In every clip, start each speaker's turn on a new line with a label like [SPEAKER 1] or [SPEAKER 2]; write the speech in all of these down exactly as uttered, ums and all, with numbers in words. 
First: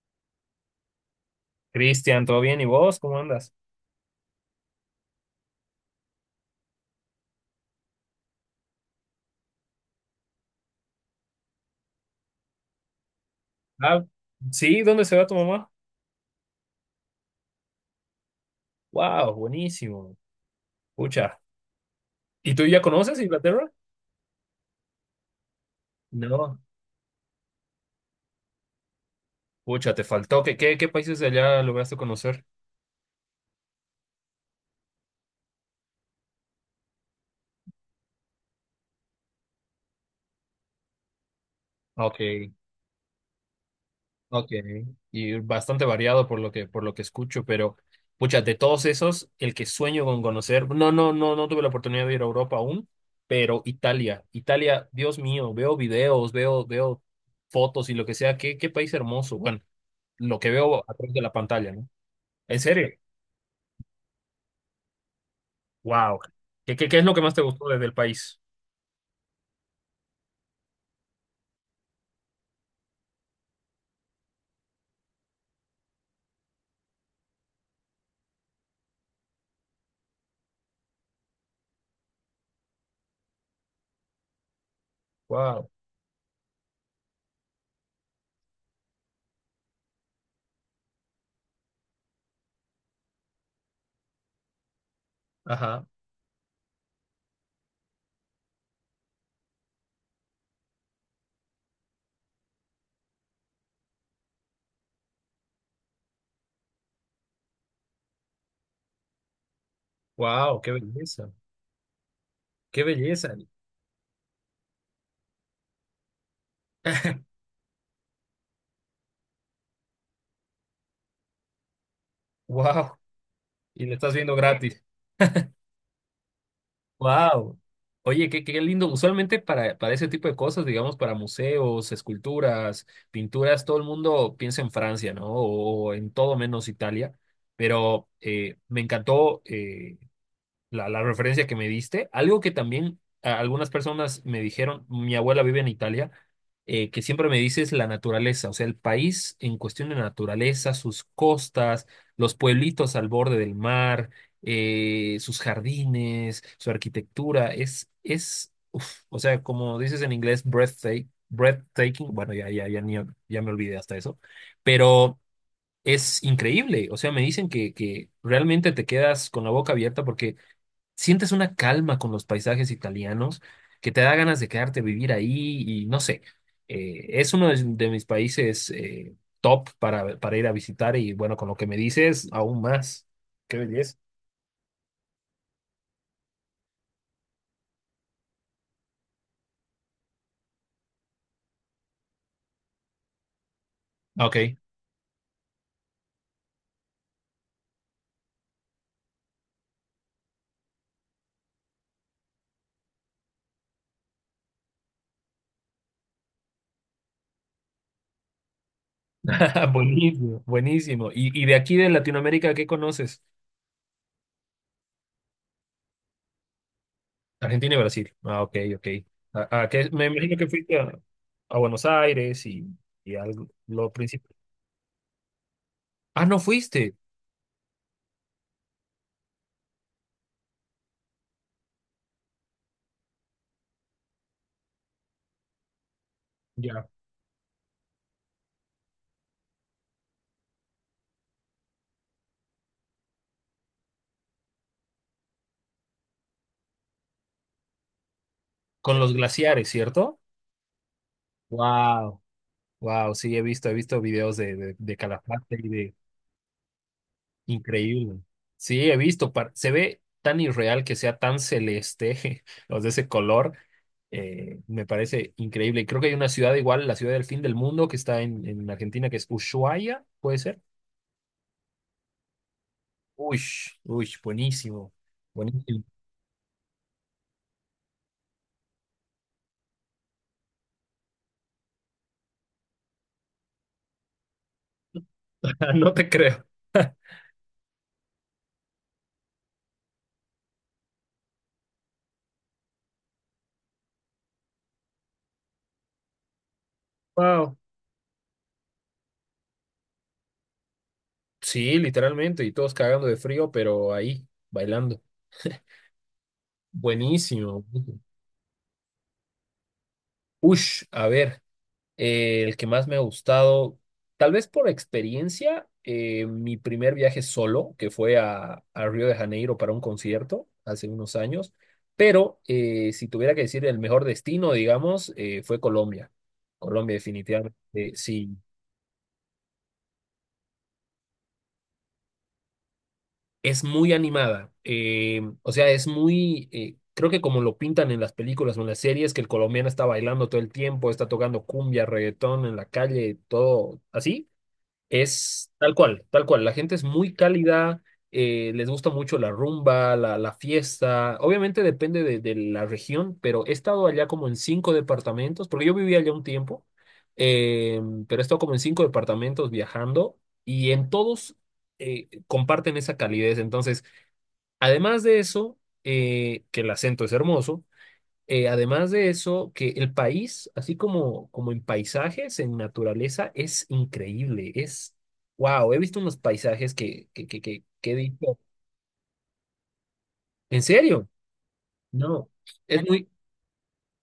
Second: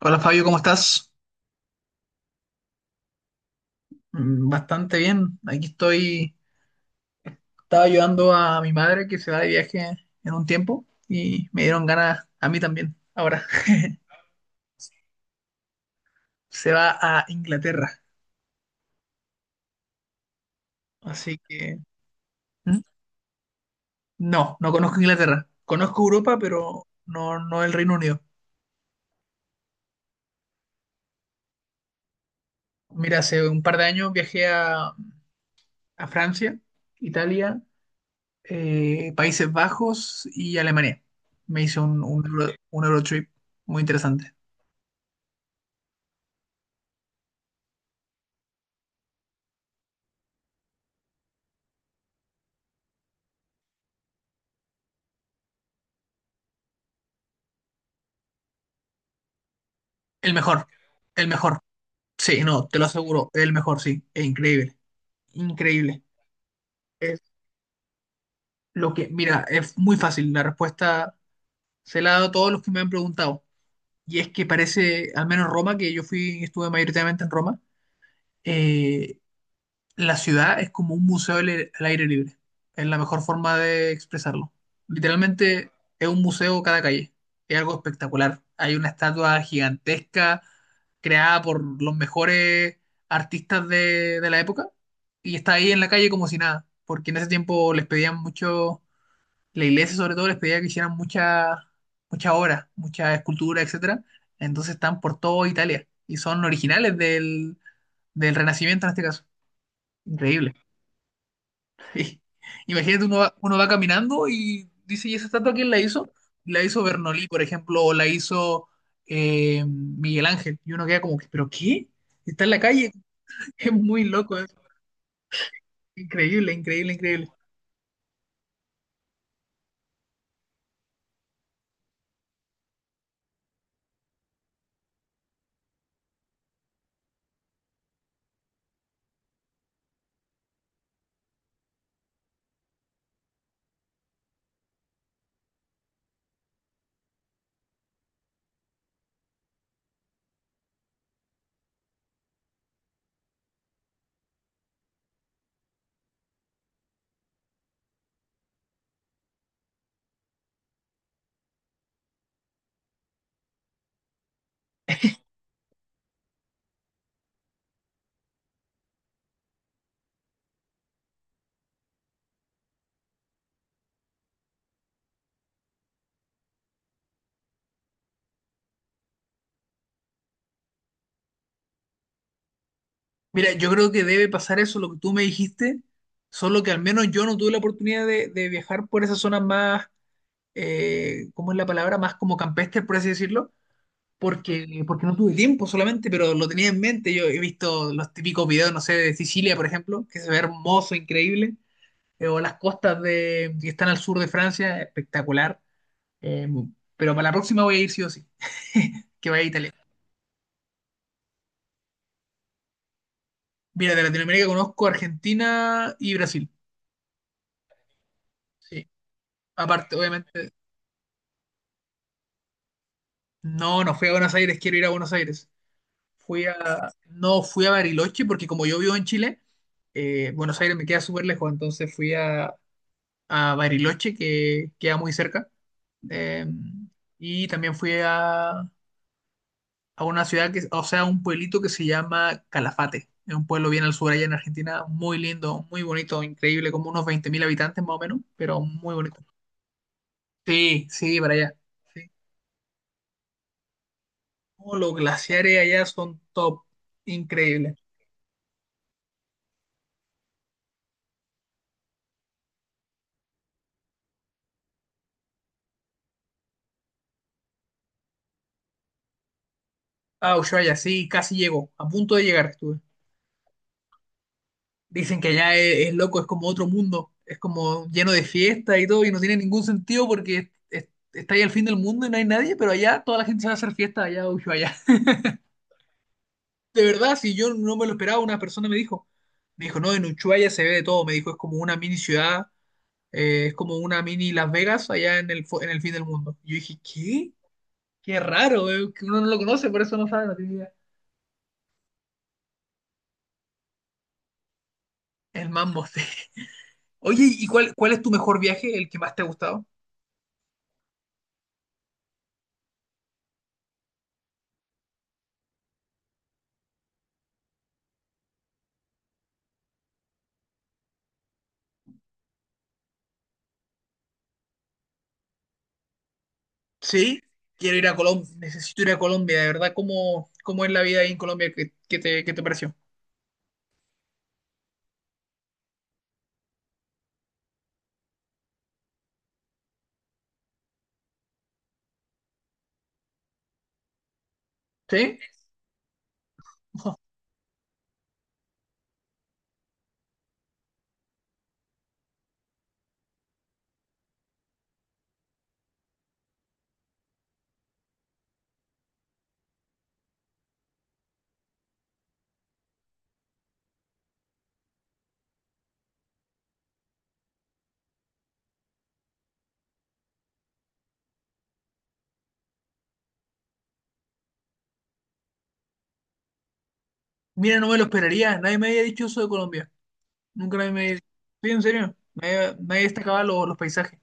[SPEAKER 1] Hola Fabio, ¿cómo estás?
[SPEAKER 2] Cristian, ¿todo bien? ¿Y vos? ¿Cómo andas?
[SPEAKER 1] Mm, bastante bien. Aquí estoy. Estaba ayudando a mi madre que se va de viaje en un tiempo y me dieron ganas a mí también. Ahora
[SPEAKER 2] Ah, sí, ¿dónde se va tu mamá?
[SPEAKER 1] se va a Inglaterra.
[SPEAKER 2] Wow, buenísimo.
[SPEAKER 1] Así
[SPEAKER 2] Pucha.
[SPEAKER 1] que...
[SPEAKER 2] ¿Y tú
[SPEAKER 1] ¿Mm?
[SPEAKER 2] ya conoces Inglaterra?
[SPEAKER 1] No, no conozco Inglaterra. Conozco Europa,
[SPEAKER 2] No.
[SPEAKER 1] pero no, no el Reino Unido.
[SPEAKER 2] Pucha, te faltó. ¿Qué, qué, qué países de allá lograste conocer?
[SPEAKER 1] Mira, hace un par de años viajé a, a Francia, Italia, eh, Países Bajos y Alemania. Me hice un,
[SPEAKER 2] Ok,
[SPEAKER 1] un, euro- un Eurotrip muy interesante.
[SPEAKER 2] ok. Y bastante variado por lo que, por lo que escucho, pero pucha, de todos esos, el que sueño con conocer, no, no, no, no tuve la oportunidad de ir a Europa aún, pero Italia, Italia, Dios mío, veo videos, veo, veo fotos y lo que sea, qué, qué país hermoso. Bueno,
[SPEAKER 1] El
[SPEAKER 2] lo que
[SPEAKER 1] mejor,
[SPEAKER 2] veo a través de
[SPEAKER 1] el
[SPEAKER 2] la
[SPEAKER 1] mejor.
[SPEAKER 2] pantalla, ¿no?
[SPEAKER 1] Sí,
[SPEAKER 2] ¿En
[SPEAKER 1] no, te lo
[SPEAKER 2] serio?
[SPEAKER 1] aseguro, el mejor, sí, es increíble, increíble.
[SPEAKER 2] Wow. ¿Qué, qué, qué es lo
[SPEAKER 1] Es
[SPEAKER 2] que más te gustó desde el país?
[SPEAKER 1] lo que, mira, es muy fácil, la respuesta se la he dado a todos los que me han preguntado. Y es que parece, al menos Roma, que yo fui, estuve mayoritariamente en Roma, eh, la ciudad es como un museo al aire al aire libre. Es la mejor forma de expresarlo.
[SPEAKER 2] Wow.
[SPEAKER 1] Literalmente es un museo cada calle. Es algo espectacular. Hay una estatua gigantesca creada por los mejores artistas de, de la época y está ahí en
[SPEAKER 2] Ajá.
[SPEAKER 1] la calle como si nada. Porque en ese tiempo les pedían mucho, la iglesia sobre todo les pedía que hicieran muchas muchas obras, muchas esculturas, etcétera. Entonces están por toda Italia y son originales del, del Renacimiento en este caso. Increíble.
[SPEAKER 2] Wow, qué belleza.
[SPEAKER 1] Sí.
[SPEAKER 2] Qué
[SPEAKER 1] Imagínate, uno va,
[SPEAKER 2] belleza.
[SPEAKER 1] uno va caminando y dice, ¿y esa estatua quién la hizo? La hizo Bernolí, por ejemplo, o la hizo eh, Miguel Ángel. Y uno queda como, que, ¿pero qué? Está en la calle.
[SPEAKER 2] Wow.
[SPEAKER 1] Es
[SPEAKER 2] Y lo
[SPEAKER 1] muy
[SPEAKER 2] estás viendo
[SPEAKER 1] loco eso.
[SPEAKER 2] gratis.
[SPEAKER 1] Increíble, increíble, increíble.
[SPEAKER 2] Wow. Oye, qué, qué lindo. Usualmente para, para ese tipo de cosas, digamos, para museos, esculturas, pinturas, todo el mundo piensa en Francia, ¿no? O, o en todo menos Italia. Pero eh, me encantó. Eh, la, la referencia que me diste. Algo que también a- algunas personas me dijeron, mi abuela vive en Italia, eh, que siempre me dice es la naturaleza, o sea, el país en cuestión de naturaleza, sus costas, los pueblitos al borde del mar, eh, sus jardines, su arquitectura, es, es, uf, o sea, como dices en inglés, breathtaking, breathtaking, bueno, ya, ya, ya, ni- ya me olvidé hasta eso, pero es increíble, o sea, me dicen que, que realmente te quedas con la boca abierta porque sientes una calma con los paisajes italianos que te da ganas de quedarte a vivir ahí y no sé, eh, es uno de, de mis países, eh, top para, para ir a visitar, y bueno, con lo que me dices, aún más.
[SPEAKER 1] Mira,
[SPEAKER 2] Qué
[SPEAKER 1] yo creo
[SPEAKER 2] belleza.
[SPEAKER 1] que debe pasar eso, lo que tú me dijiste, solo que al menos yo no tuve la oportunidad de, de viajar por esas zonas más, eh, ¿cómo es la palabra? Más como campestre, por así decirlo
[SPEAKER 2] Ok,
[SPEAKER 1] porque, porque no tuve tiempo solamente, pero lo tenía en mente. Yo he visto los típicos videos, no sé, de Sicilia, por ejemplo, que se ve hermoso, increíble, eh, o las costas de, que están al sur de Francia, espectacular. Eh, pero para la próxima voy a ir sí o sí, que vaya a Italia.
[SPEAKER 2] buenísimo, buenísimo. ¿Y, y de aquí de Latinoamérica, qué conoces?
[SPEAKER 1] Mira, de Latinoamérica conozco Argentina y Brasil.
[SPEAKER 2] Argentina y Brasil. Ah, ok, ok.
[SPEAKER 1] Sí.
[SPEAKER 2] ¿A, a qué?
[SPEAKER 1] Aparte,
[SPEAKER 2] Me imagino que
[SPEAKER 1] obviamente,
[SPEAKER 2] fuiste a, a Buenos Aires y, y algo,
[SPEAKER 1] no,
[SPEAKER 2] lo
[SPEAKER 1] no fui a
[SPEAKER 2] principal.
[SPEAKER 1] Buenos Aires, quiero ir a Buenos Aires.
[SPEAKER 2] Ah, no
[SPEAKER 1] Fui a,
[SPEAKER 2] fuiste.
[SPEAKER 1] no, fui a Bariloche porque como yo vivo en Chile, eh, Buenos Aires me queda súper lejos, entonces fui a, a Bariloche, que queda muy cerca. Eh,
[SPEAKER 2] Ya.
[SPEAKER 1] y también fui a, a una ciudad que, o sea, un pueblito que se llama Calafate. Es un pueblo bien al sur allá en Argentina, muy lindo, muy bonito, increíble, como unos veinte mil habitantes más o menos, pero muy
[SPEAKER 2] Con los
[SPEAKER 1] bonito.
[SPEAKER 2] glaciares, ¿cierto?
[SPEAKER 1] Sí, sí, para allá. Sí.
[SPEAKER 2] Wow. Wow, sí, he visto, he visto videos de, de,
[SPEAKER 1] Oh, los
[SPEAKER 2] de Calafate
[SPEAKER 1] glaciares
[SPEAKER 2] y
[SPEAKER 1] allá
[SPEAKER 2] de
[SPEAKER 1] son top, increíble.
[SPEAKER 2] increíble. Sí, he visto, par- se ve tan irreal que sea tan celeste, los de ese color, eh, me parece increíble. Y creo que hay una ciudad igual, la ciudad del fin del mundo, que está en, en Argentina, que es Ushuaia,
[SPEAKER 1] Ah,
[SPEAKER 2] ¿puede ser?
[SPEAKER 1] Ushuaia, sí, casi llego, a punto de llegar estuve.
[SPEAKER 2] Uy, uy, buenísimo,
[SPEAKER 1] Dicen que allá
[SPEAKER 2] buenísimo.
[SPEAKER 1] es, es loco, es como otro mundo, es como lleno de fiestas y todo, y no tiene ningún sentido porque es- es- está ahí al fin del mundo y no hay nadie, pero allá toda la gente sabe hacer fiesta, allá, Ushuaia. Allá.
[SPEAKER 2] No te creo.
[SPEAKER 1] De verdad, si yo no me lo esperaba, una persona me dijo, me dijo, no, en Ushuaia se ve de todo, me dijo, es como una mini ciudad, eh, es como una mini Las Vegas allá en el, fu- en el fin del mundo. Y yo dije, ¿qué?
[SPEAKER 2] Wow.
[SPEAKER 1] Qué raro, eh, que uno no lo conoce, por eso no sabe, no tiene idea.
[SPEAKER 2] Sí, literalmente, y todos cagando de frío, pero ahí, bailando.
[SPEAKER 1] El mambo, sí. Oye, ¿y
[SPEAKER 2] Buenísimo.
[SPEAKER 1] cuál, cuál es tu mejor viaje, el que más te ha gustado?
[SPEAKER 2] Ush, a ver. Eh, el que más me ha gustado, tal vez por experiencia, eh, mi primer viaje solo, que fue a, a Río de Janeiro para un concierto hace unos años, pero eh, si tuviera que decir el mejor destino, digamos, eh, fue Colombia. Colombia
[SPEAKER 1] Sí,
[SPEAKER 2] definitivamente,
[SPEAKER 1] quiero ir a Colombia,
[SPEAKER 2] sí.
[SPEAKER 1] necesito ir a Colombia, de verdad, ¿cómo, cómo es la vida ahí en Colombia? ¿Qué, qué te, qué te pareció?
[SPEAKER 2] Es muy animada, eh, o sea, es muy, eh, creo que como lo pintan en las películas o en las series, que el colombiano está bailando todo el tiempo, está tocando cumbia, reggaetón en la calle, todo así.
[SPEAKER 1] ¿Sí?
[SPEAKER 2] Es tal cual, tal cual. La gente es
[SPEAKER 1] Ujú.
[SPEAKER 2] muy cálida, eh, les gusta mucho la rumba, la, la fiesta. Obviamente depende de, de la región, pero he estado allá como en cinco departamentos, porque yo vivía allá un tiempo, eh, pero he estado como en cinco departamentos viajando y en todos eh, comparten esa calidez. Entonces, además de eso, eh, que el acento es hermoso, eh, además de eso, que el país, así como, como en paisajes, en naturaleza, es increíble. Es, wow, he visto unos paisajes que, que, que,
[SPEAKER 1] Mira,
[SPEAKER 2] que,
[SPEAKER 1] no me lo
[SPEAKER 2] que he
[SPEAKER 1] esperaría,
[SPEAKER 2] dicho,
[SPEAKER 1] nadie me había dicho eso de Colombia, nunca
[SPEAKER 2] ¿en
[SPEAKER 1] nadie me había dicho,
[SPEAKER 2] serio?
[SPEAKER 1] sí, en serio,
[SPEAKER 2] No,
[SPEAKER 1] nadie,
[SPEAKER 2] es
[SPEAKER 1] nadie
[SPEAKER 2] muy,
[SPEAKER 1] destacaba lo- los paisajes.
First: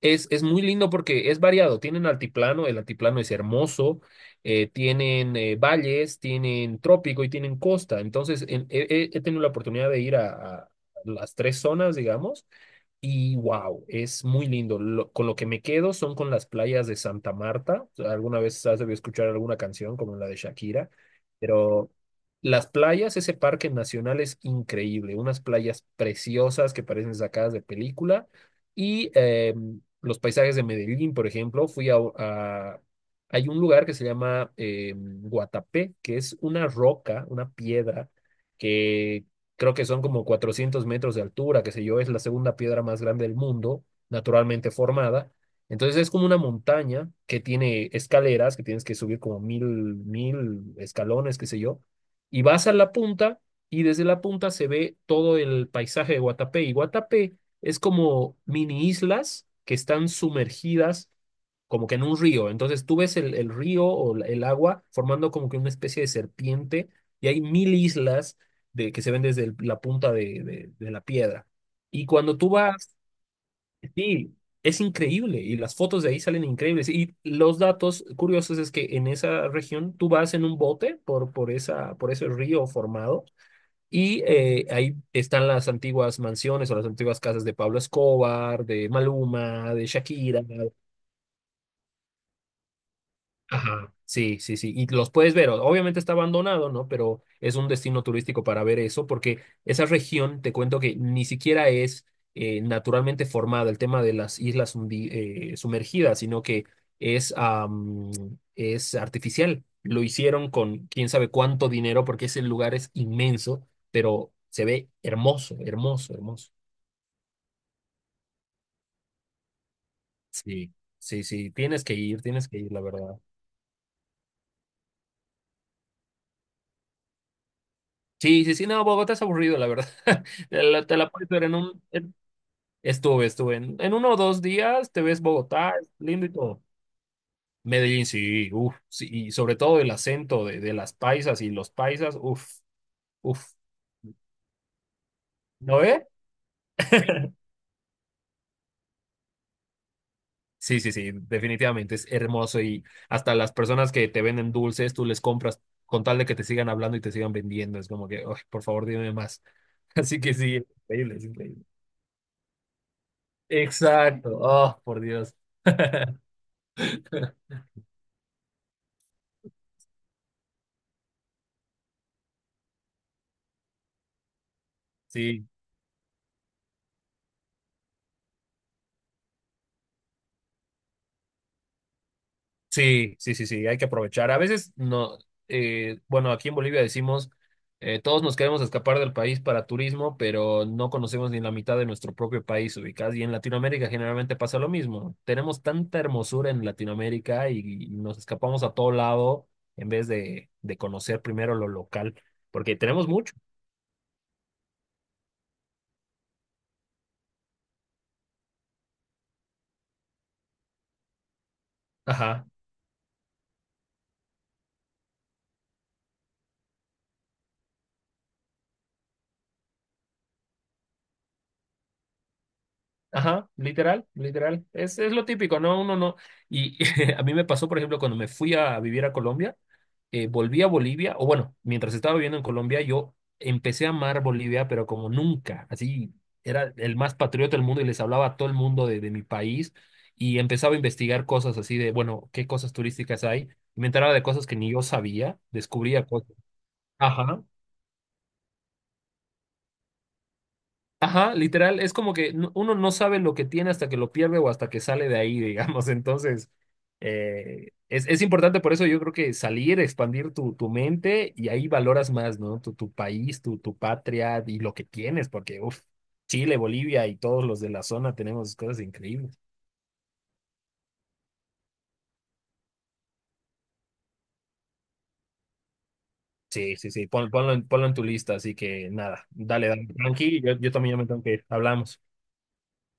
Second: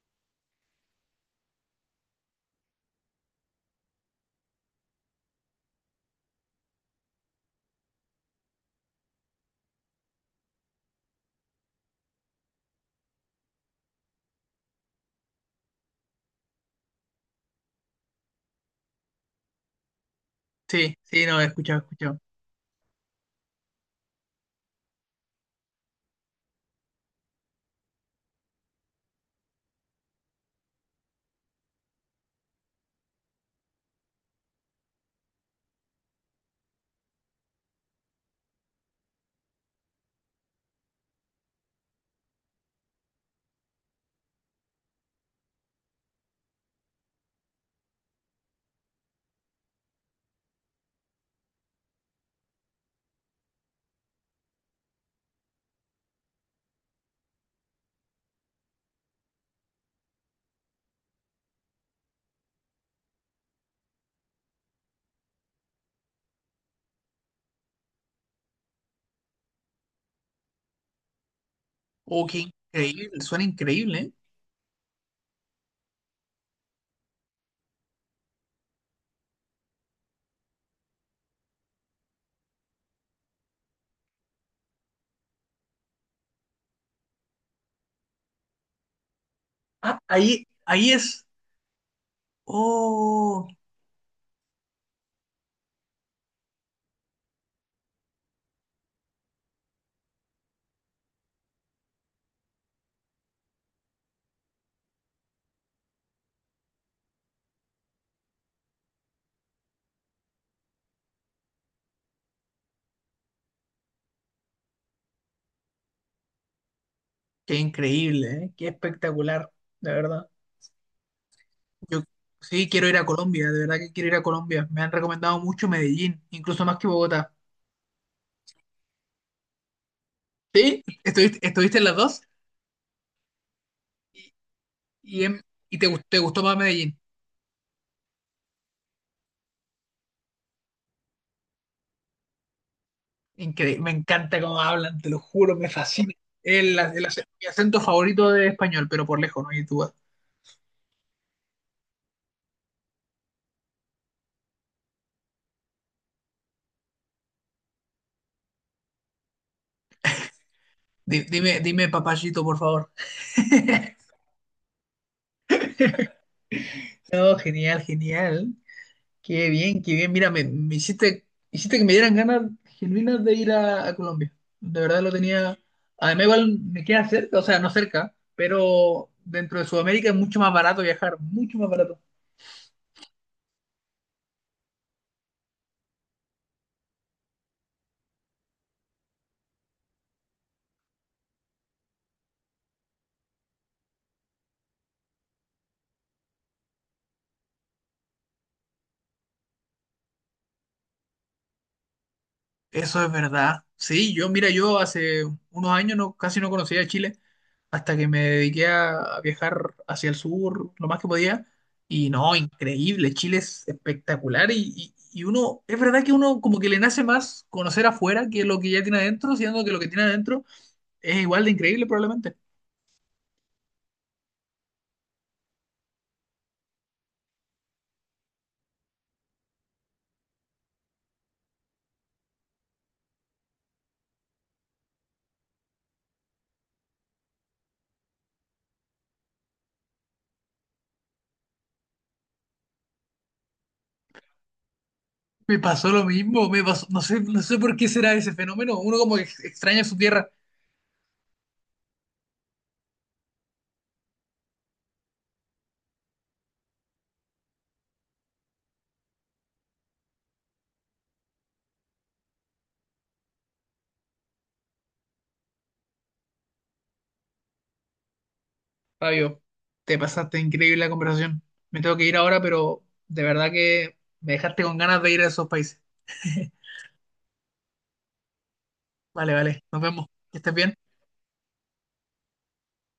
[SPEAKER 2] Es, es muy lindo porque es variado. Tienen altiplano, el altiplano es hermoso, eh, tienen eh, valles, tienen trópico y tienen costa. Entonces, en- he, he- he tenido la oportunidad de ir a, a las tres zonas, digamos, y wow, es muy lindo. Lo- con lo que me quedo son con las playas de Santa Marta. Alguna vez has debido escuchar alguna canción como la de Shakira,
[SPEAKER 1] Sí, sí, no, he escuchado, he
[SPEAKER 2] pero
[SPEAKER 1] escuchado.
[SPEAKER 2] las playas, ese parque nacional es increíble. Unas playas preciosas que parecen sacadas de película. Y em, los paisajes de Medellín, por ejemplo, fui a, a- hay un lugar que se llama eh, Guatapé, que es una roca, una piedra, que creo que son como cuatrocientos metros de altura, qué sé yo, es la segunda piedra más grande del mundo, naturalmente formada. Entonces es como una montaña que tiene escaleras, que tienes que subir como mil, mil escalones, qué sé yo, y vas a la punta, y desde la punta se ve todo el paisaje de Guatapé. Y Guatapé es como mini islas que están sumergidas como que en un río. Entonces tú ves el, el río o la- el agua formando como que una especie de serpiente, y hay mil islas de, que se ven desde el- la punta de, de- de la piedra. Y
[SPEAKER 1] Oh,
[SPEAKER 2] cuando
[SPEAKER 1] qué
[SPEAKER 2] tú vas,
[SPEAKER 1] increíble, suena increíble, ¿eh?
[SPEAKER 2] sí, es increíble y las fotos de ahí salen increíbles. Y los datos curiosos es que en esa región tú vas en un bote por, por, esa, por ese río formado. Y eh, ahí están las antiguas mansiones o las antiguas casas de Pablo Escobar, de Maluma, de
[SPEAKER 1] Ah,
[SPEAKER 2] Shakira.
[SPEAKER 1] ahí, ahí es. Oh,
[SPEAKER 2] Ajá, sí, sí, sí. Y los puedes ver. o- Obviamente está abandonado, ¿no? Pero es un destino turístico para ver eso, porque esa región, te cuento que ni siquiera es eh, naturalmente formada el tema de las islas hundi- eh, sumergidas, sino que es, am, es artificial. Lo hicieron con quién sabe cuánto dinero, porque ese lugar es inmenso, pero se ve hermoso, hermoso, hermoso.
[SPEAKER 1] qué increíble, ¿eh? Qué espectacular, de verdad.
[SPEAKER 2] Sí, sí, sí. Tienes que
[SPEAKER 1] Yo
[SPEAKER 2] ir, tienes que
[SPEAKER 1] sí
[SPEAKER 2] ir, la
[SPEAKER 1] quiero ir a
[SPEAKER 2] verdad.
[SPEAKER 1] Colombia, de verdad que quiero ir a Colombia. Me han recomendado mucho Medellín, incluso más que Bogotá.
[SPEAKER 2] Sí, sí, sí, no, Bogotá es aburrido, la verdad. Te
[SPEAKER 1] Sí,
[SPEAKER 2] la, te la puedes ver
[SPEAKER 1] estuviste,
[SPEAKER 2] en
[SPEAKER 1] estuviste
[SPEAKER 2] un...
[SPEAKER 1] en las
[SPEAKER 2] en-
[SPEAKER 1] dos
[SPEAKER 2] estuve, estuve. En, en uno o
[SPEAKER 1] y,
[SPEAKER 2] dos días te ves
[SPEAKER 1] y, em-
[SPEAKER 2] Bogotá,
[SPEAKER 1] y te,
[SPEAKER 2] es
[SPEAKER 1] gust- te
[SPEAKER 2] lindo y
[SPEAKER 1] gustó más
[SPEAKER 2] todo.
[SPEAKER 1] Medellín.
[SPEAKER 2] Medellín, sí, uff, sí, y sobre todo el acento de, de las paisas y los paisas, uff, uff.
[SPEAKER 1] Increíble, me encanta cómo hablan, te lo juro, me
[SPEAKER 2] ¿No ve?
[SPEAKER 1] fascina. El, el ac- mi acento favorito de español, pero por lejos, no hay duda.
[SPEAKER 2] Sí, sí, sí, definitivamente es hermoso y hasta las personas que te venden dulces, tú les compras con tal de que te sigan hablando y te sigan vendiendo. Es como que, "Ay, por favor, dime más". Así que sí, es increíble, es
[SPEAKER 1] Di- Dime,
[SPEAKER 2] increíble.
[SPEAKER 1] dime papayito, por favor.
[SPEAKER 2] Exacto, oh, por Dios.
[SPEAKER 1] No, genial, genial. Qué bien, qué bien. Mira, me, me hiciste, hiciste que me dieran ganas genuinas de ir a, a Colombia. De verdad lo
[SPEAKER 2] Sí.
[SPEAKER 1] tenía. Además, igual me queda cerca, o sea, no cerca, pero dentro de Sudamérica es mucho más barato viajar, mucho más barato.
[SPEAKER 2] Sí, sí, sí, sí, hay que aprovechar. A veces no, eh, bueno, aquí en Bolivia decimos, eh, todos nos queremos escapar del país para turismo, pero no conocemos ni la mitad de nuestro propio país ubicado. Y en Latinoamérica generalmente pasa lo mismo. Tenemos tanta hermosura en Latinoamérica y, y nos escapamos a todo lado en vez de, de conocer primero lo local, porque
[SPEAKER 1] Eso
[SPEAKER 2] tenemos
[SPEAKER 1] es
[SPEAKER 2] mucho.
[SPEAKER 1] verdad. Sí, yo, mira, yo hace unos años no, casi no conocía Chile hasta que me dediqué a, a viajar hacia el sur lo más que podía. Y no,
[SPEAKER 2] Ajá,
[SPEAKER 1] increíble, Chile es espectacular y, y, y uno, es verdad que uno como que le nace más conocer afuera que lo que ya tiene adentro, siendo que lo que tiene adentro es igual de increíble probablemente.
[SPEAKER 2] ajá, literal, literal. Es, es lo típico, ¿no? Uno no. Y a mí me pasó, por ejemplo, cuando me fui a vivir a Colombia. Eh, volví a Bolivia, o bueno, mientras estaba viviendo en Colombia, yo empecé a amar Bolivia, pero como nunca, así era el más patriota del mundo, y les hablaba a todo el mundo de, de mi país, y empezaba a investigar cosas así de, bueno, qué cosas turísticas hay, y me enteraba de cosas que ni yo sabía,
[SPEAKER 1] Me pasó lo
[SPEAKER 2] descubría cosas.
[SPEAKER 1] mismo, me pasó, no sé, no
[SPEAKER 2] Ajá.
[SPEAKER 1] sé por qué será ese fenómeno, uno como que ex- extraña su tierra.
[SPEAKER 2] Ajá, literal, es como que no- uno no sabe lo que tiene hasta que lo pierde o hasta que sale de ahí, digamos. Entonces, eh, es, es importante por eso, yo creo, que salir, expandir tu, tu mente y ahí valoras más, ¿no? Tu, tu país, tu, tu patria y lo que tienes, porque, uff, Chile, Bolivia y todos los de la zona tenemos cosas increíbles.
[SPEAKER 1] Fabio, te pasaste increíble la conversación. Me tengo que ir ahora, pero de verdad que me dejaste con ganas de ir a esos países.
[SPEAKER 2] Sí, sí, sí, pon- ponlo, en, ponlo en tu lista, así que nada,
[SPEAKER 1] Vale, vale,
[SPEAKER 2] dale,
[SPEAKER 1] nos
[SPEAKER 2] dale,
[SPEAKER 1] vemos. Que
[SPEAKER 2] tranqui, yo,
[SPEAKER 1] estés
[SPEAKER 2] yo
[SPEAKER 1] bien.
[SPEAKER 2] también ya me tengo que ir, hablamos.